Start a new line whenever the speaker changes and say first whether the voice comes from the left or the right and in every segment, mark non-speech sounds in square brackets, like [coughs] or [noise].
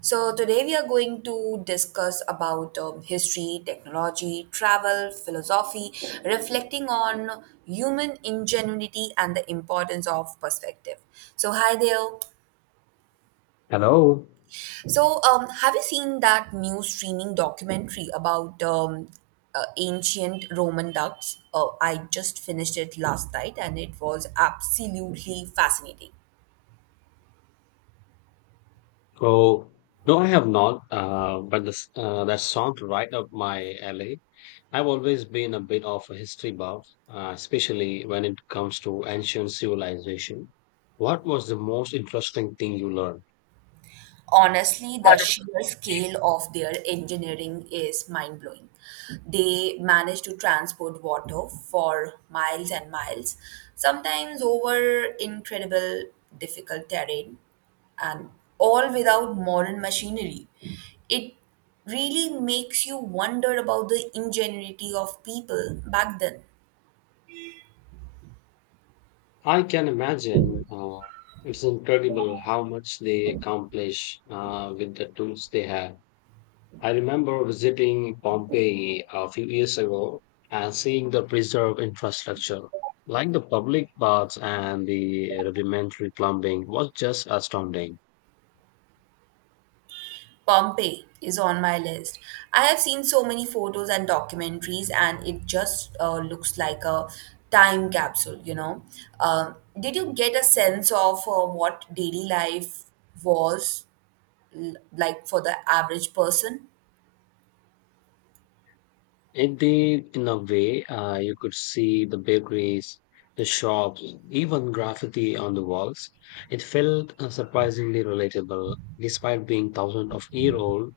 right: So today we are going to discuss about history, technology, travel, philosophy, reflecting on human ingenuity and the importance of perspective. So hi there.
left: Hello.
right: So have you seen that new streaming documentary about ancient Roman ducts? I just finished it last night and it was absolutely fascinating.
left: Oh, no, I have not. But that sounds right up my alley. I've always been a bit of a history buff, especially when it comes to ancient civilization. What was the most interesting thing you learned?
right: Honestly, the sheer scale of their engineering is mind blowing. They manage to transport water for miles and miles, sometimes over incredible difficult terrain, and all without modern machinery. It really makes you wonder about the ingenuity of people back then.
left: I can imagine. It's incredible how much they accomplish with the tools they have. I remember visiting Pompeii a few years ago and seeing the preserved infrastructure, like the public baths and the rudimentary plumbing, was just astounding.
right: Pompeii is on my list. I have seen so many photos and documentaries, and it just looks like a time capsule. Did you get a sense of what daily life was like for the average person?
left: In a way, you could see the bakeries, the shops, even graffiti on the walls. It felt surprisingly relatable, despite being thousands of year old.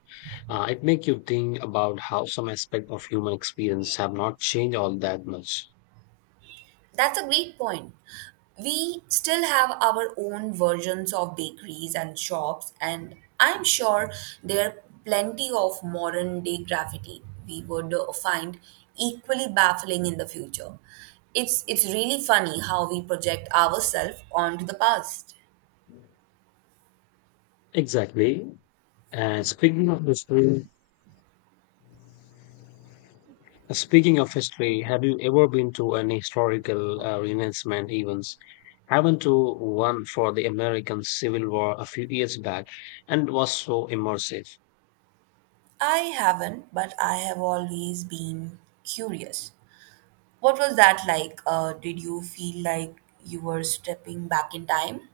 left: It make you think about how some aspect of human experience have not changed all that much.
right: That's a great point. We still have our own versions of bakeries and shops, and I'm sure there are plenty of modern day graffiti we would find equally baffling in the future. It's really funny how we project ourselves onto the past.
left: Exactly. And speaking of history, Speaking of history, have you ever been to any historical reenactment events? I went to one for the American Civil War a few years back and was so immersive.
right: I haven't, but I have always been curious. What was that like? Did you feel like you were stepping back in time?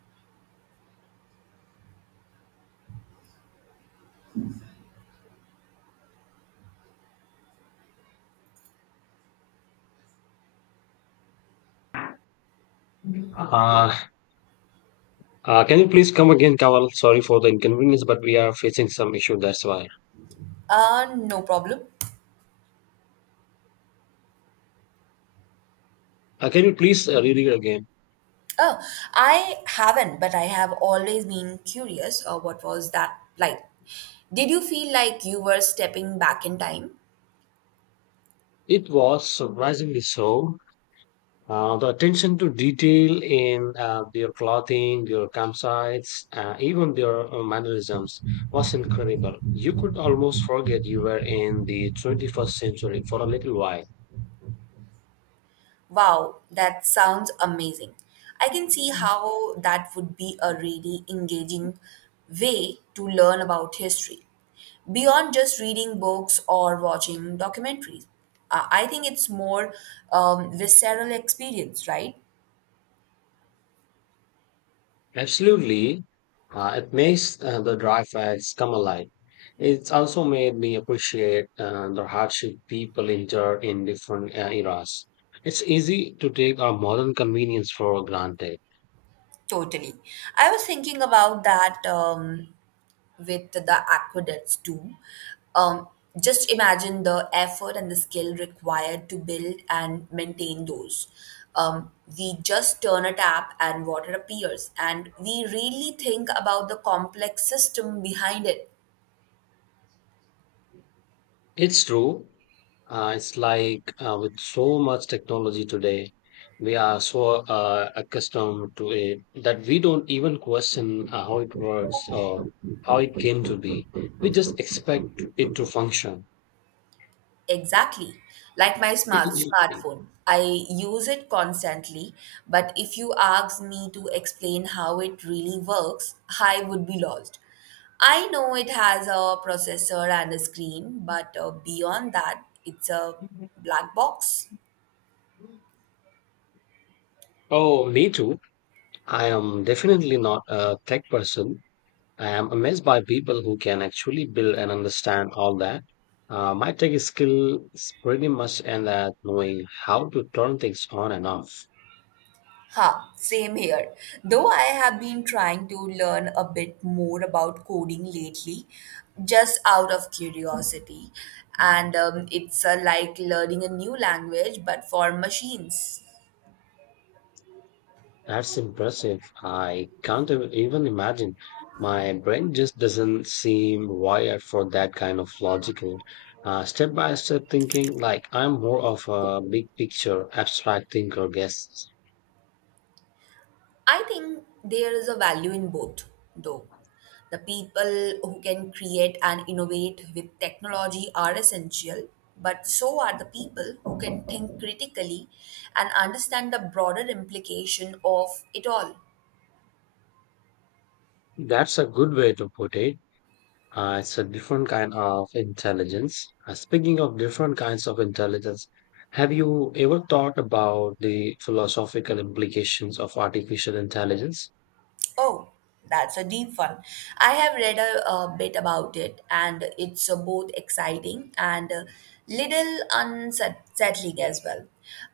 left: Uh, can you please come again, Kawal? Sorry for the inconvenience, but we are facing some issue, that's why.
right: No problem.
left: Can you please read it again?
right: Oh, I haven't, but I have always been curious, what was that like? Did you feel like you were stepping back in time?
left: It was surprisingly so. The attention to detail in their clothing, their campsites, even their mannerisms was incredible. You could almost forget you were in the 21st century for a little while.
right: Wow, that sounds amazing. I can see how that would be a really engaging way to learn about history. Beyond just reading books or watching documentaries, I think it's more visceral experience, right?
left: Absolutely, it makes the dry facts come alive. It's also made me appreciate the hardship people endure in different eras. It's easy to take our modern convenience for granted.
right: Totally. I was thinking about that. With the aqueducts too. Um, just imagine the effort and the skill required to build and maintain those. Um, we just turn a tap and water appears, and we really think about the complex system behind it.
left: It's true. It's like with so much technology today, we are so accustomed to it that we don't even question how it works or how it came to be. We just expect it to function.
right: Exactly. Like my
left: [clears throat]
right: smartphone. I use it constantly, but if you ask me to explain how it really works, I would be lost. I know it has a processor and a screen, but beyond that, it's a black box.
left: Oh, me too. I am definitely not a tech person. I am amazed by people who can actually build and understand all that. My tech skill is pretty much in that knowing how to turn things on and off.
right: Ha, same here. Though I have been trying to learn a bit more about coding lately, just out of curiosity. And it's like learning a new language, but for machines.
left: That's impressive. I can't ev- even imagine. My brain just doesn't seem wired for that kind of logical, step by step thinking. Like I'm more of a big picture, abstract thinker, guess.
right: I think there is a value in both, though. The people who can create and innovate with technology are essential, but so are the people who can think critically and understand the broader implication of it all.
left: That's a good way to put it. It's a different kind of intelligence. Speaking of different kinds of intelligence, have you ever thought about the philosophical implications of artificial intelligence?
right: Oh, that's a deep one. I have read a bit about it, and it's both exciting and a little unsettling as well.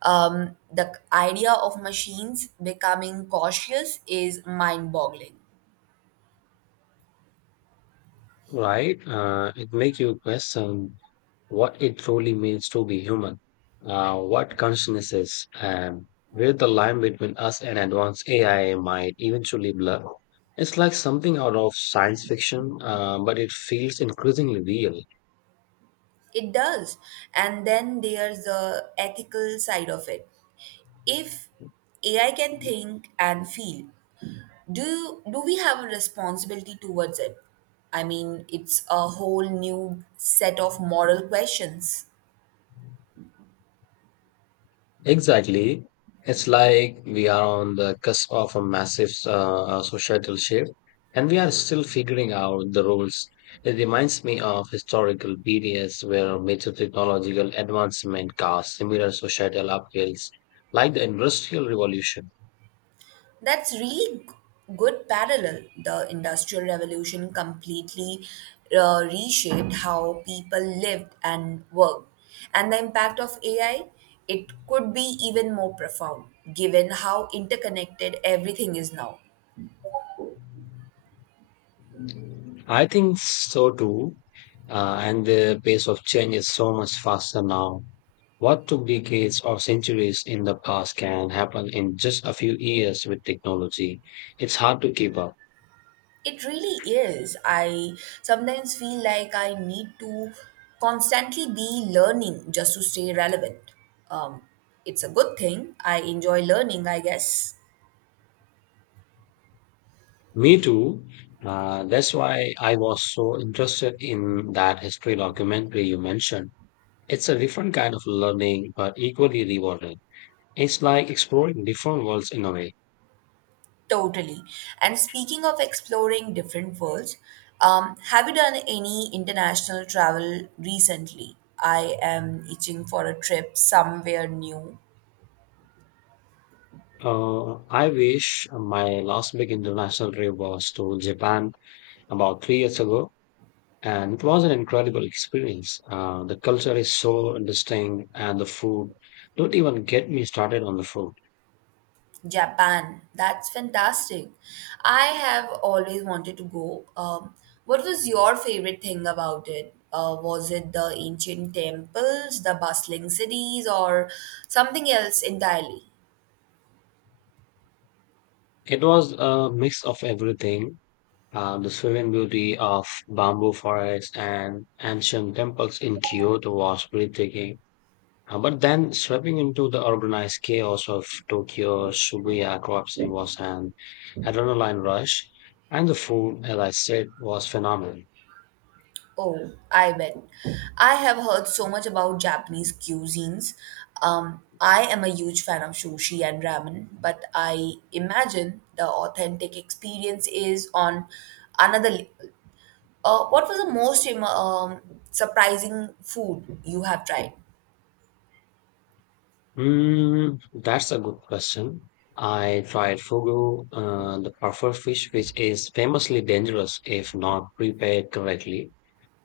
right: The idea of machines becoming cautious is mind boggling.
left: Right? It makes you question what it truly means to be human, what consciousness is, and where the line between us and advanced AI might eventually blur. It's like something out of science fiction, but it feels increasingly real.
right: It does. And then there's the ethical side of it. If AI can think and feel, do we have a responsibility towards it. I mean, it's a whole new set of moral questions.
left: Exactly. It's like we are on the cusp of a massive societal shift and we are still figuring out the rules. It reminds me of historical periods where major technological advancement caused similar societal upheavals, like the Industrial Revolution.
right: that's really g- Good parallel. The industrial revolution completely reshaped how people lived and worked, and the impact of ai, it could be even more profound given how interconnected everything is now.
left: I think so too. And the pace of change is so much faster now. What took decades or centuries in the past can happen in just a few years with technology. It's hard to keep up.
right: It really is. I sometimes feel like I need to constantly be learning just to stay relevant. Um, it's a good thing. I enjoy learning, I guess.
left: Me too. That's why I was so interested in that history documentary you mentioned. It's a different kind of learning, but equally rewarding. It's like exploring different worlds in a way.
right: Totally. And speaking of exploring different worlds, have you done any international travel recently? I am itching for a trip somewhere new.
left: I wish my last big international trip was to Japan about 3 years ago, and it was an incredible experience. The culture is so distinct, and the food. Don't even get me started on the food.
right: Japan. That's fantastic. I have always wanted to go. What was your favorite thing about it? Was it the ancient temples, the bustling cities, or something else entirely?
left: It was a mix of everything. The serene beauty of bamboo forests and ancient temples in Kyoto was breathtaking. But then sweeping into the organized chaos of Tokyo, Shibuya crossing was an adrenaline rush, and the food, as I said, was phenomenal.
right: Oh, I bet. I have heard so much about Japanese cuisines. I am a huge fan of sushi and ramen, but I imagine the authentic experience is on another. What was the most surprising food you have tried?
left: That's a good question. I tried fugu, the puffer fish, which is famously dangerous if not prepared correctly.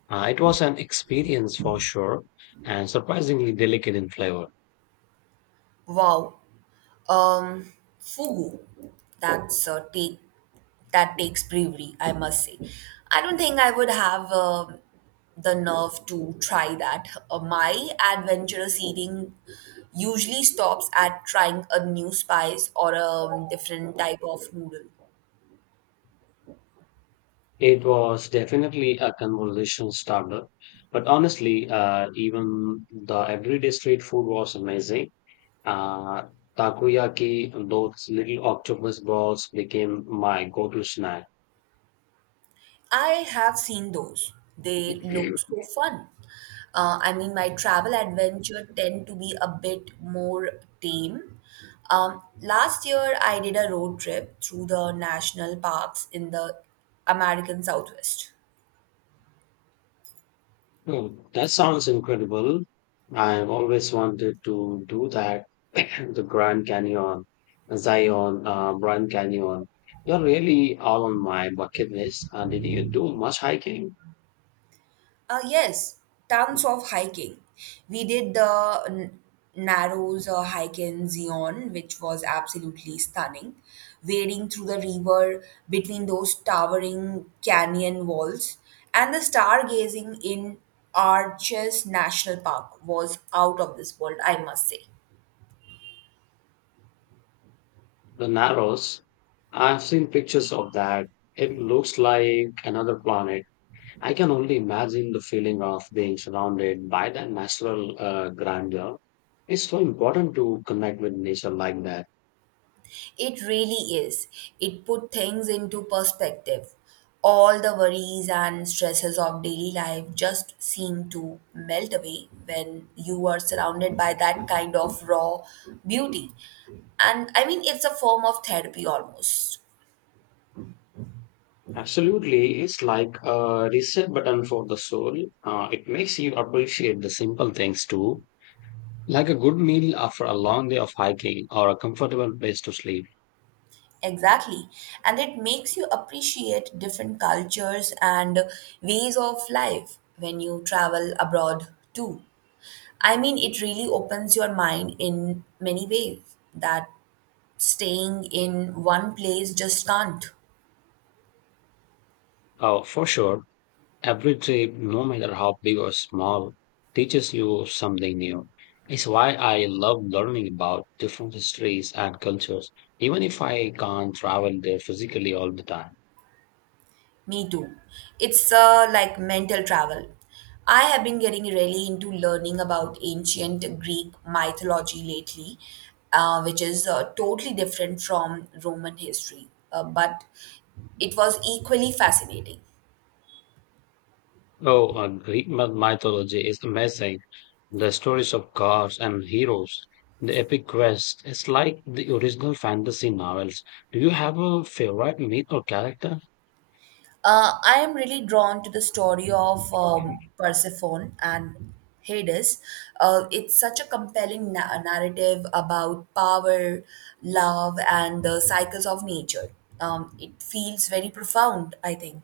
left: It was an experience for sure, and surprisingly delicate in flavor.
right: Wow, um, fugu. That's a take that takes bravery, I must say. I don't think I would have the nerve to try that. My adventurous eating usually stops at trying a new spice or a different type of noodle.
left: It was definitely a conversation starter, but honestly, even the everyday street food was amazing. Uh, Takoyaki, those little octopus balls became my go-to snack.
right: I have seen those. They look so fun. I mean, my travel adventure tend to be a bit more tame. Last year, I did a road trip through the national parks in the American Southwest.
left: Oh, that sounds incredible. I've always wanted to do that. [coughs] [clears throat] The Grand Canyon, Zion, Grand Canyon. You're really all on my bucket list. Did you do much hiking?
right: Yes, tons of hiking. We did the Narrows hike in Zion, which was absolutely stunning. Wading through the river between those towering canyon walls and the stargazing in Arches National Park was out of this world, I must say.
left: The Narrows. I've seen pictures of that. It looks like another planet. I can only imagine the feeling of being surrounded by that natural grandeur. It's so important to connect with nature like that.
right: It really is. It put things into perspective. All the worries and stresses of daily life just seem to melt away when you are surrounded by that kind of raw beauty. And I mean, it's a form of therapy almost.
left: Absolutely, it's like a reset button for the soul. It makes you appreciate the simple things too, like a good meal after a long day of hiking or a comfortable place to sleep.
right: Exactly. And it makes you appreciate different cultures and ways of life when you travel abroad too. I mean, it really opens your mind in many ways that staying in one place just can't.
left: For sure, every trip, no matter how big or small, teaches you something new. It's why I love learning about different histories and cultures, even if I can't travel there physically all the time.
right: Me too. It's like mental travel. I have been getting really into learning about ancient Greek mythology lately, which is totally different from Roman history, but it was equally fascinating.
left: Oh, Greek mythology is amazing. The stories of gods and heroes, the epic quest. It's like the original fantasy novels. Do you have a favorite myth or character?
right: I am really drawn to the story of Persephone and Hades. It's such a compelling narrative about power, love, and the cycles of nature. It feels very profound, I think.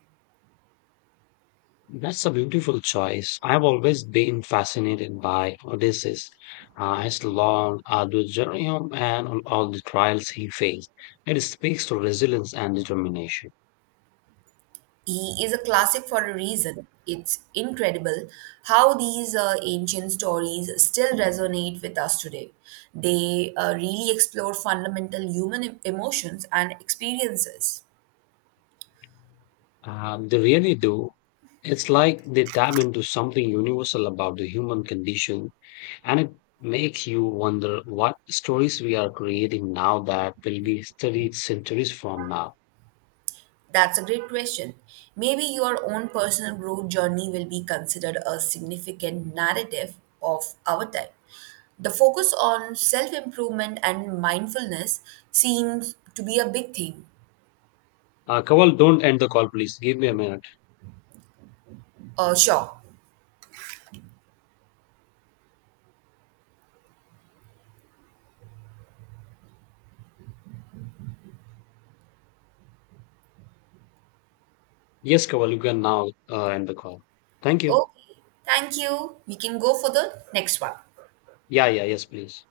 left: That's a beautiful choice. I've always been fascinated by Odysseus, his long, arduous journey home and on all the trials he faced. It speaks to resilience and determination.
right: He is a classic for a reason. It's incredible how these ancient stories still resonate with us today. They really explore fundamental human emotions and experiences.
left: They really do. It's like they tap into something universal about the human condition. And it makes you wonder what stories we are creating now that will be studied centuries from now.
right: That's a great question. Maybe your own personal growth journey will be considered a significant narrative of our time. The focus on self improvement and mindfulness seems to be a big theme.
left: Kawal, don't end the call, please. Give me a minute.
right: Sure.
left: Yes, Kawal, you can now end the call. Thank you.
right: Okay. Thank you. We can go for the next one.
left: Yeah, yeah, yes, please.